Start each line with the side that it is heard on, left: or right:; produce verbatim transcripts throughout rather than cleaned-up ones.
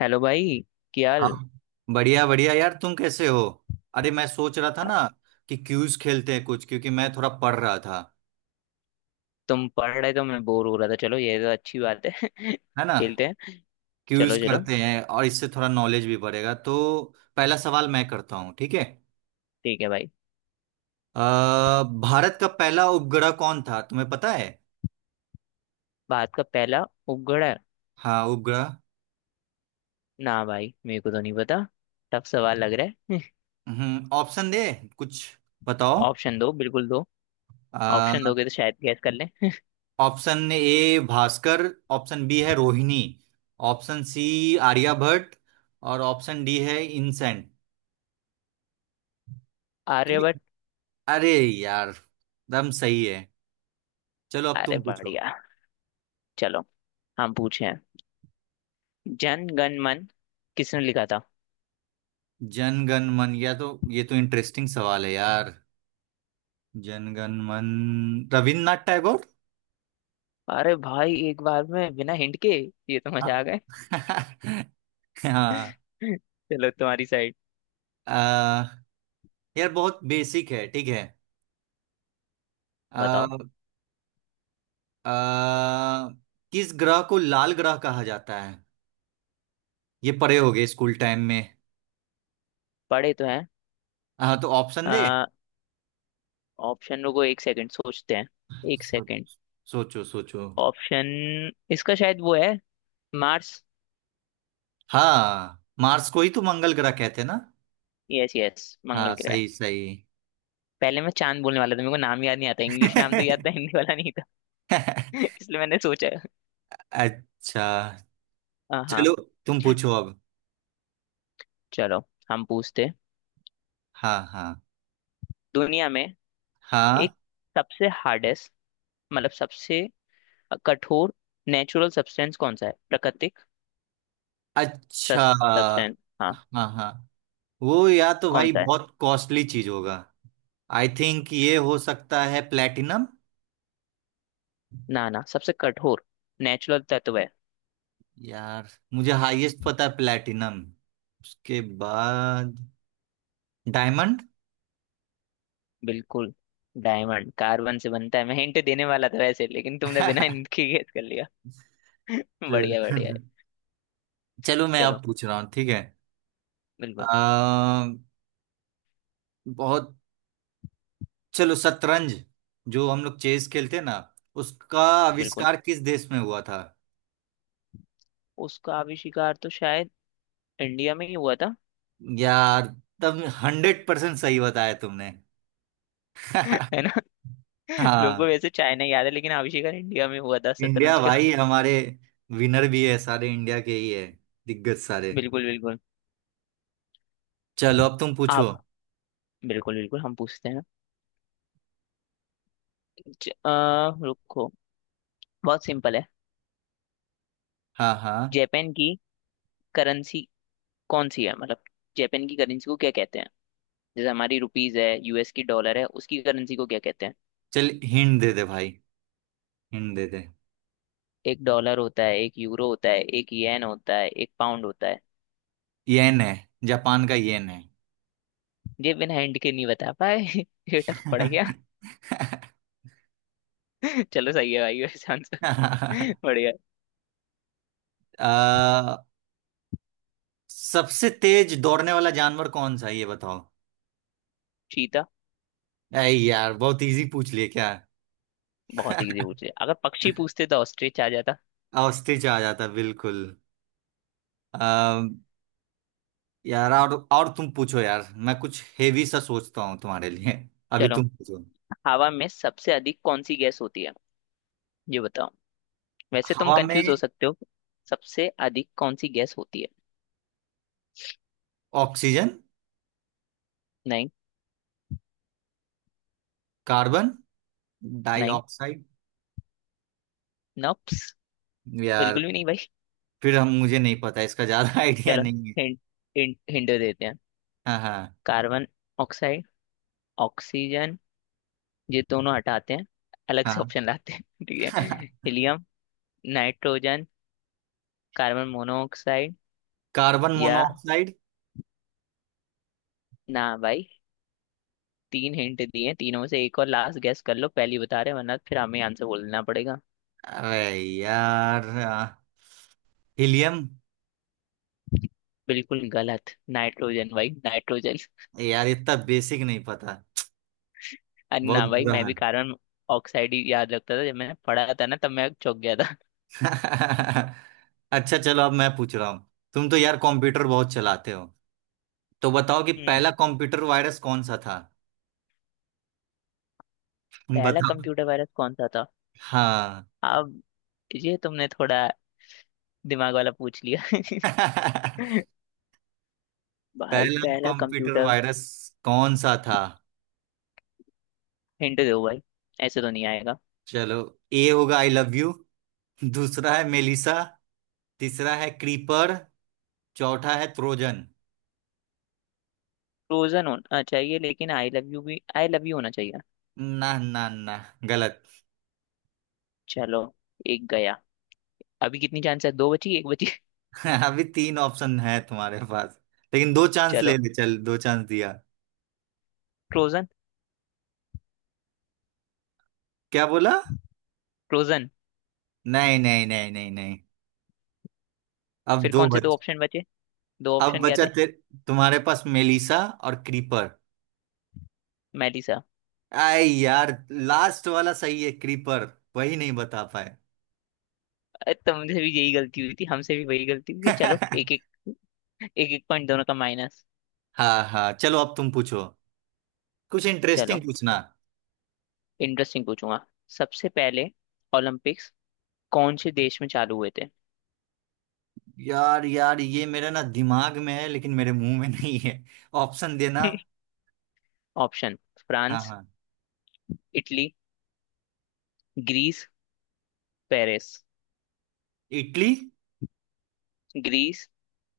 left: Hello भाई। क्या
right: हाँ
left: हाल।
right: हाँ। बढ़िया बढ़िया यार, तुम कैसे हो। अरे, मैं सोच रहा था ना कि क्यूज खेलते हैं कुछ, क्योंकि मैं थोड़ा पढ़ रहा था।
left: तुम पढ़ रहे तो मैं बोर हो रहा था, चलो ये तो अच्छी बात है।
right: है ना।
left: खेलते हैं।
right: क्यूज
left: चलो चलो।
right: करते हैं और इससे थोड़ा नॉलेज भी बढ़ेगा, तो पहला सवाल मैं करता हूँ, ठीक है।
left: ठीक है भाई।
right: अ, भारत का पहला उपग्रह कौन था, तुम्हें पता है।
left: भारत का पहला उपग्रह।
right: हाँ, उपग्रह।
left: ना भाई, मेरे को तो नहीं पता। टफ सवाल लग रहा है।
right: हम्म ऑप्शन दे कुछ, बताओ।
left: ऑप्शन दो, बिल्कुल दो।
right: अ,
left: ऑप्शन दोगे तो शायद गैस कर लें।
right: Option A Bhaskar, option B है रोहिणी, ऑप्शन सी आर्यभट्ट, और ऑप्शन डी है इनसैन।
left: आर्यभट्ट।
right: अरे यार, दम सही है। चलो अब
left: अरे
right: तुम पूछो।
left: बढ़िया। चलो। हम पूछे हैं। जन गण मन किसने लिखा था।
right: जनगण मन, या तो ये तो इंटरेस्टिंग सवाल है यार। जनगण मन, रविन्द्रनाथ टैगोर।
left: अरे भाई, एक बार में बिना हिंट के। ये तो मजा
right: हाँ।
left: आ गए।
right: हाँ।
left: चलो तुम्हारी साइड।
right: अ, यार बहुत बेसिक है, ठीक है। आ,
left: बताओ।
right: किस ग्रह को लाल ग्रह कहा जाता है, ये पढ़े होगे स्कूल टाइम में।
left: पढ़े तो।
right: हाँ, तो ऑप्शन दे।
left: हैं। ऑप्शन रुको, एक सेकंड सोचते हैं। एक सेकंड।
right: सोच- सोचो सोचो।
left: ऑप्शन, इसका शायद वो है। मार्स।
right: हाँ, मार्स को ही तो मंगल ग्रह कहते हैं ना।
left: यस यस,
right: हाँ,
left: मंगल ग्रह।
right: सही सही।
left: पहले मैं चांद बोलने वाला था, मेरे को नाम याद नहीं आता। इंग्लिश नाम तो याद था, हिंदी वाला नहीं था। इसलिए मैंने सोचा।
right: अच्छा।
left: हाँ हाँ।
right: चलो तुम पूछो अब।
left: चलो। हम पूछते हैं।
right: हाँ हाँ।
left: दुनिया में
right: हाँ,
left: एक सबसे हार्डेस्ट, मतलब सबसे कठोर नेचुरल सब्सटेंस कौन सा है, प्राकृतिक
right: अच्छा।
left: सब्सटेंस। हाँ।
right: हाँ हाँ, वो या तो
left: कौन
right: भाई
left: सा है।
right: बहुत कॉस्टली चीज होगा। आई थिंक ये हो सकता है प्लेटिनम।
left: ना ना, सबसे कठोर नेचुरल तत्व है।
right: यार मुझे हाईएस्ट पता है प्लेटिनम, उसके बाद डायमंड।
left: बिल्कुल। डायमंड कार्बन से बनता है। मैं हिंट देने वाला था वैसे, लेकिन तुमने बिना हिंट के गेस कर लिया। बढ़िया बढ़िया।
right: चलो। चलो, मैं अब
left: चलो।
right: पूछ रहा हूँ, ठीक है।
left: बिल्कुल
right: आ, बहुत, चलो शतरंज, जो हम लोग चेस खेलते हैं ना, उसका
left: बिल्कुल।
right: आविष्कार किस देश में हुआ था।
left: उसका आविष्कार तो शायद इंडिया में ही हुआ था।
right: यार, तब हंड्रेड परसेंट सही बताया तुमने।
left: है ना। लोगों को
right: हाँ।
left: वैसे चाइना याद है, लेकिन आविष्कार इंडिया में हुआ था
right: इंडिया,
left: शतरंज का।
right: भाई हमारे विनर भी है सारे, इंडिया के ही है दिग्गज सारे।
left: बिल्कुल बिल्कुल।
right: चलो अब तुम पूछो।
left: आप। बिल्कुल बिल्कुल, हम पूछते हैं। ज, आ, रुको। बहुत सिंपल है।
right: हाँ हाँ।
left: जापान की करेंसी कौन सी है, मतलब जापान की करेंसी को क्या कहते हैं। जैसे हमारी रुपीज है, यूएस की डॉलर है, उसकी करेंसी को क्या कहते हैं।
right: चल हिंट दे दे भाई, हिंट दे दे।
left: एक डॉलर होता है, एक यूरो होता है, एक येन होता है, एक पाउंड होता है।
right: येन है, जापान का येन है।
left: ये बिना हिंट के नहीं बता पाए। ये टफ पड़ गया। चलो सही है भाई वैसे आंसर। बढ़िया।
right: आ, सबसे तेज दौड़ने वाला जानवर कौन सा है, ये बताओ।
left: चीता।
right: अरे यार, बहुत इजी पूछ लिए क्या।
left: बहुत इजी पूछ लिया, अगर पक्षी पूछते तो ऑस्ट्रिच आ जाता।
right: ऑस्ट्रिच आ जाता बिल्कुल। यार, और और तुम पूछो, यार मैं कुछ हेवी सा सोचता हूँ तुम्हारे लिए। अभी
left: चलो।
right: तुम पूछो।
left: हवा में सबसे अधिक कौन सी गैस होती है ये बताओ, वैसे तुम
right: हवा में
left: कंफ्यूज हो सकते हो। सबसे अधिक कौन सी गैस होती है।
right: ऑक्सीजन,
left: नहीं।
right: कार्बन
left: नहीं।
right: डाइऑक्साइड।
left: नॉप्स।
right: यार
left: बिल्कुल भी नहीं भाई।
right: फिर हम, मुझे नहीं पता इसका ज्यादा आइडिया
left: चलो।
right: नहीं है।
left: हिंट। हिंट हिंट देते हैं।
right: हाँ हाँ।
left: कार्बन। ऑक्साइड। ऑक्सीजन। ये दोनों हटाते हैं। अलग से ऑप्शन लाते हैं। ठीक है।
right: हाँ।
left: Helium. Nitrogen. Carbon monoxide.
right: Carbon
left: या।
right: मोनोऑक्साइड।
left: ना भाई। तीन हिंट दिए, तीनों में से एक और लास्ट गैस कर लो, पहली बता रहे हैं, वरना फिर हमें आंसर बोलना पड़ेगा।
right: अरे यार, हीलियम।
left: बिल्कुल गलत। नाइट्रोजन भाई, नाइट्रोजन।
right: यार इतना बेसिक नहीं पता,
left: अरे ना
right: बहुत
left: भाई,
right: बुरा
left: मैं भी
right: हाल।
left: कार्बन ऑक्साइड ही याद रखता था। जब मैंने पढ़ा था ना, तब मैं चौंक गया था।
right: अच्छा, चलो अब मैं पूछ रहा हूँ। तुम तो यार कंप्यूटर बहुत चलाते हो, तो बताओ कि
left: हम्म
right: पहला कंप्यूटर वायरस कौन सा था।
left: पहला
right: बताओ।
left: कंप्यूटर वायरस कौन सा था।
right: हाँ।
left: अब ये तुमने थोड़ा दिमाग वाला पूछ लिया। भाई
right: पहला
left: पहला
right: कंप्यूटर
left: कंप्यूटर।
right: वायरस कौन सा था।
left: हिंट दो भाई, ऐसे तो नहीं आएगा।
right: चलो, ए होगा आई लव यू, दूसरा है मेलिसा, तीसरा है क्रीपर, चौथा है ट्रोजन।
left: फ्रोजन होना चाहिए, लेकिन आई लव यू भी आई लव यू होना चाहिए।
right: ना ना ना, गलत।
left: चलो। एक गया। अभी कितनी चांस है, दो बची एक बची।
right: अभी तीन ऑप्शन है तुम्हारे पास, लेकिन दो चांस
left: चलो।
right: ले ले, चल दो चांस दिया।
left: फ्रोजन।
right: क्या बोला।
left: फ्रोजन।
right: नहीं नहीं नहीं नहीं नहीं। अब
left: फिर
right: दो
left: कौन से दो
right: बच,
left: ऑप्शन बचे, दो
right: अब
left: ऑप्शन क्या
right: बचा
left: थे।
right: तेरे, तुम्हारे पास मेलिसा और क्रीपर।
left: मेलिसा।
right: आई यार, लास्ट वाला सही है क्रीपर, वही नहीं बता पाए।
left: अरे तुमसे भी यही गलती हुई थी, हमसे भी वही गलती हुई है। चलो एक एक। एक एक पॉइंट दोनों का माइनस।
right: हाँ हाँ, चलो अब तुम पूछो, कुछ इंटरेस्टिंग
left: चलो।
right: पूछना।
left: इंटरेस्टिंग पूछूंगा। सबसे पहले ओलंपिक्स कौन से देश में चालू हुए थे।
right: यार यार, ये मेरे ना दिमाग में है लेकिन मेरे मुंह में नहीं है। ऑप्शन देना।
left: ऑप्शन,
right: हाँ
left: फ्रांस।
right: हाँ।
left: Italy. Greece. Paris.
right: Italy.
left: Greece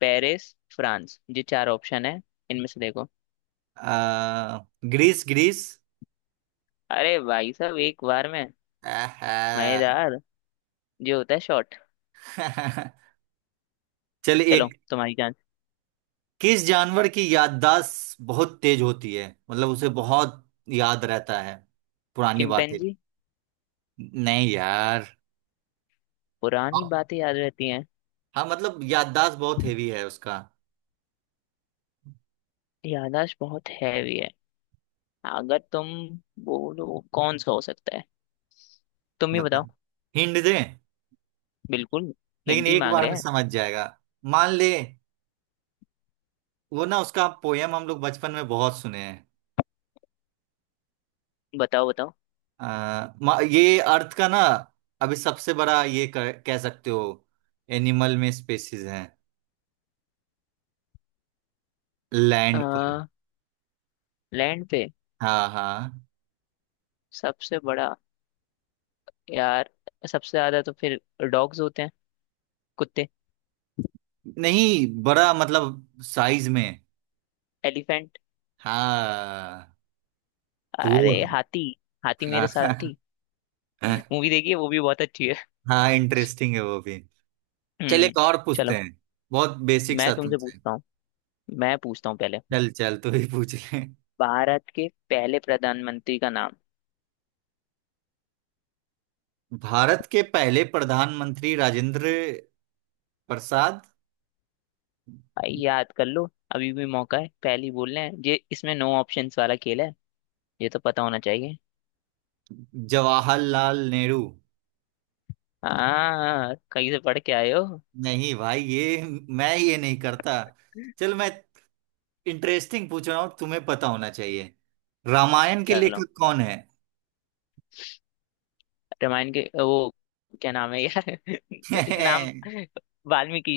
left: Paris France, ये चार ऑप्शन है, इनमें से देखो।
right: आ, ग्रीस ग्रीस।
left: अरे भाई साहब, एक बार में।
right: आहा।
left: मजेदार जो होता है शॉर्ट।
right: चल
left: चलो
right: एक।
left: तुम्हारी जान।
right: किस जानवर की याददाश्त बहुत तेज होती है, मतलब उसे बहुत याद रहता है पुरानी बातें।
left: चिंपैंजी।
right: नहीं यार।
left: पुरानी
right: हाँ,
left: बातें याद रहती हैं।
right: हाँ, मतलब याददाश्त बहुत हेवी है उसका।
left: याददाश्त बहुत हैवी है, अगर तुम बोलो कौन सा हो सकता है, तुम ही बताओ।
right: मतलब हिंट दे,
left: बिल्कुल।
right: लेकिन
left: हिंट ही
right: एक
left: मांग
right: बार
left: रहे
right: में
left: हैं।
right: समझ जाएगा। मान ले, वो ना उसका पोयम हम लोग बचपन में बहुत सुने हैं।
left: बताओ बताओ।
right: अ, मा- ये अर्थ का ना, अभी सबसे बड़ा, ये कह कह सकते हो एनिमल में स्पेसिस हैं लैंड पर।
left: आ, लैंड पे।
right: हाँ हाँ।
left: सबसे बड़ा। यार सबसे ज्यादा तो फिर डॉग्स होते हैं, कुत्ते।
right: नहीं, बड़ा मतलब साइज में।
left: एलिफेंट।
right: हाँ। तो वो-
left: अरे हाथी। हाथी मेरे
right: हाँ
left: साथी मूवी देखी है, वो भी बहुत अच्छी है।
right: हाँ, इंटरेस्टिंग है वो भी। चल
left: हम्म
right: एक और पूछते
left: चलो।
right: हैं, बहुत बेसिक
left: मैं
right: सा
left: तुमसे
right: तुमसे।
left: पूछता हूँ। मैं पूछता हूँ पहले।
right: चल चल तू ही पूछ ले।
left: भारत के पहले प्रधानमंत्री का नाम।
right: भारत के पहले प्रधानमंत्री राजेंद्र प्रसाद।
left: भाई याद कर लो, अभी भी मौका है। पहले ही बोलना है ये, इसमें नो ऑप्शंस वाला खेल है। ये तो पता होना चाहिए।
right: जवाहरलाल नेहरू।
left: हाँ, कहीं से पढ़ के आए हो।
right: नहीं भाई, ये मैं ये नहीं करता। चल मैं इंटरेस्टिंग पूछ रहा हूँ, तुम्हें पता होना चाहिए। रामायण के
left: चलो।
right: लेखक कौन है।
left: रामायण के वो क्या नाम है यार। नाम। वाल्मीकि।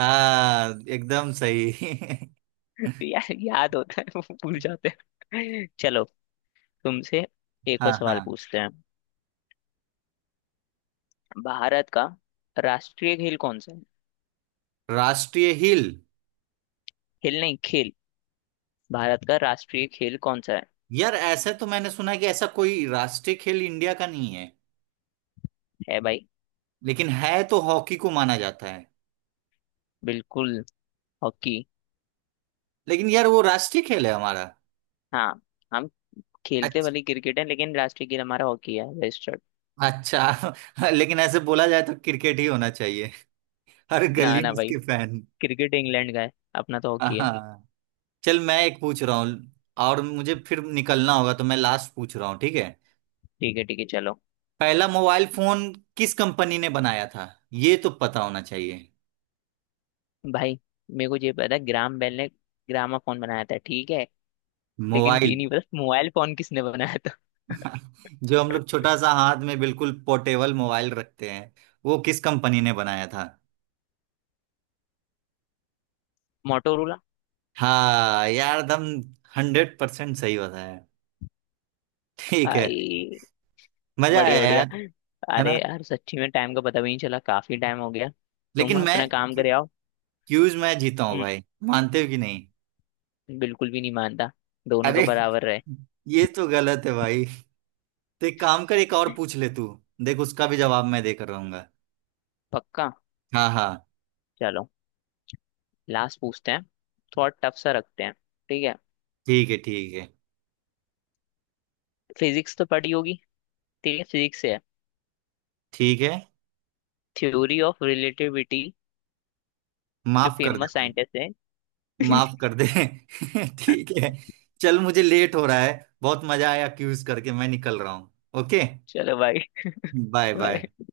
right: हाँ एकदम सही।
left: यार, याद होता है वो, भूल जाते हैं। चलो। तुमसे एक
right: हाँ
left: और सवाल
right: हाँ।
left: पूछते हैं। भारत का राष्ट्रीय खेल कौन सा है।
right: राष्ट्रीय खेल।
left: खेल नहीं, खेल। भारत का राष्ट्रीय खेल कौन सा है।
right: यार ऐसा तो मैंने सुना है कि ऐसा कोई राष्ट्रीय खेल इंडिया का नहीं है।
left: है भाई।
right: लेकिन है तो हॉकी को माना जाता है।
left: बिल्कुल। हॉकी।
right: लेकिन यार वो राष्ट्रीय खेल है हमारा।
left: हाँ। हम खेलते
right: अच्छा।
left: भले क्रिकेट है, लेकिन राष्ट्रीय खेल हमारा हॉकी है, रजिस्टर्ड।
right: अच्छा। लेकिन ऐसे बोला जाए तो क्रिकेट ही होना चाहिए, हर
left: ना
right: गली में
left: ना भाई,
right: इसके फैन।
left: क्रिकेट इंग्लैंड का है, अपना तो हॉकी है।
right: हाँ। चल मैं एक पूछ रहा हूँ और मुझे फिर निकलना होगा, तो मैं लास्ट पूछ रहा हूँ, ठीक है।
left: ठीक है ठीक है, चलो।
right: पहला मोबाइल फोन किस कंपनी ने बनाया था, ये तो पता होना चाहिए।
left: भाई मेरे को ये पता है, ग्राम बेल ने ग्रामाफोन बनाया था ठीक है, लेकिन ये
right: मोबाइल,
left: नहीं पता मोबाइल फोन किसने बनाया था।
right: जो हम लोग छोटा सा हाथ में बिल्कुल पोर्टेबल मोबाइल रखते हैं, वो किस कंपनी ने बनाया था।
left: मोटोरोला।
right: हाँ यार दम, हंड्रेड परसेंट सही बताया, ठीक है।
left: आई।
right: मजा
left: बढ़िया
right: आया
left: बढ़िया।
right: यार। है
left: अरे
right: ना।
left: यार, सच्ची में टाइम का पता भी नहीं चला, काफी टाइम हो गया। तुम
right: लेकिन
left: अपना
right: मैं,
left: काम करे आओ।
right: क्यूज मैं जीता हूँ
left: हम्म,
right: भाई, मानते हो कि नहीं।
left: बिल्कुल भी नहीं मानता। दोनों का
right: अरे,
left: बराबर रहे।
right: ये तो गलत है भाई, तो एक काम कर एक और पूछ ले तू, देख उसका भी जवाब मैं देकर रहूंगा।
left: पक्का।
right: हाँ हाँ।
left: चलो। लास्ट पूछते हैं, थोड़ा टफ सा रखते हैं ठीक है।
right: ठीक है ठीक है
left: फिजिक्स तो पढ़ी होगी। ठीक है, फिजिक्स है।
right: ठीक है।
left: Theory of relativity. जो
right: माफ कर दे
left: फेमस
right: भाई,
left: साइंटिस्ट है।
right: माफ कर दे। ठीक है। चल मुझे लेट हो रहा है, बहुत मजा आया क्यूज करके, मैं निकल रहा हूँ। ओके।
left: चलो भाई,
right: बाय बाय।
left: बाय।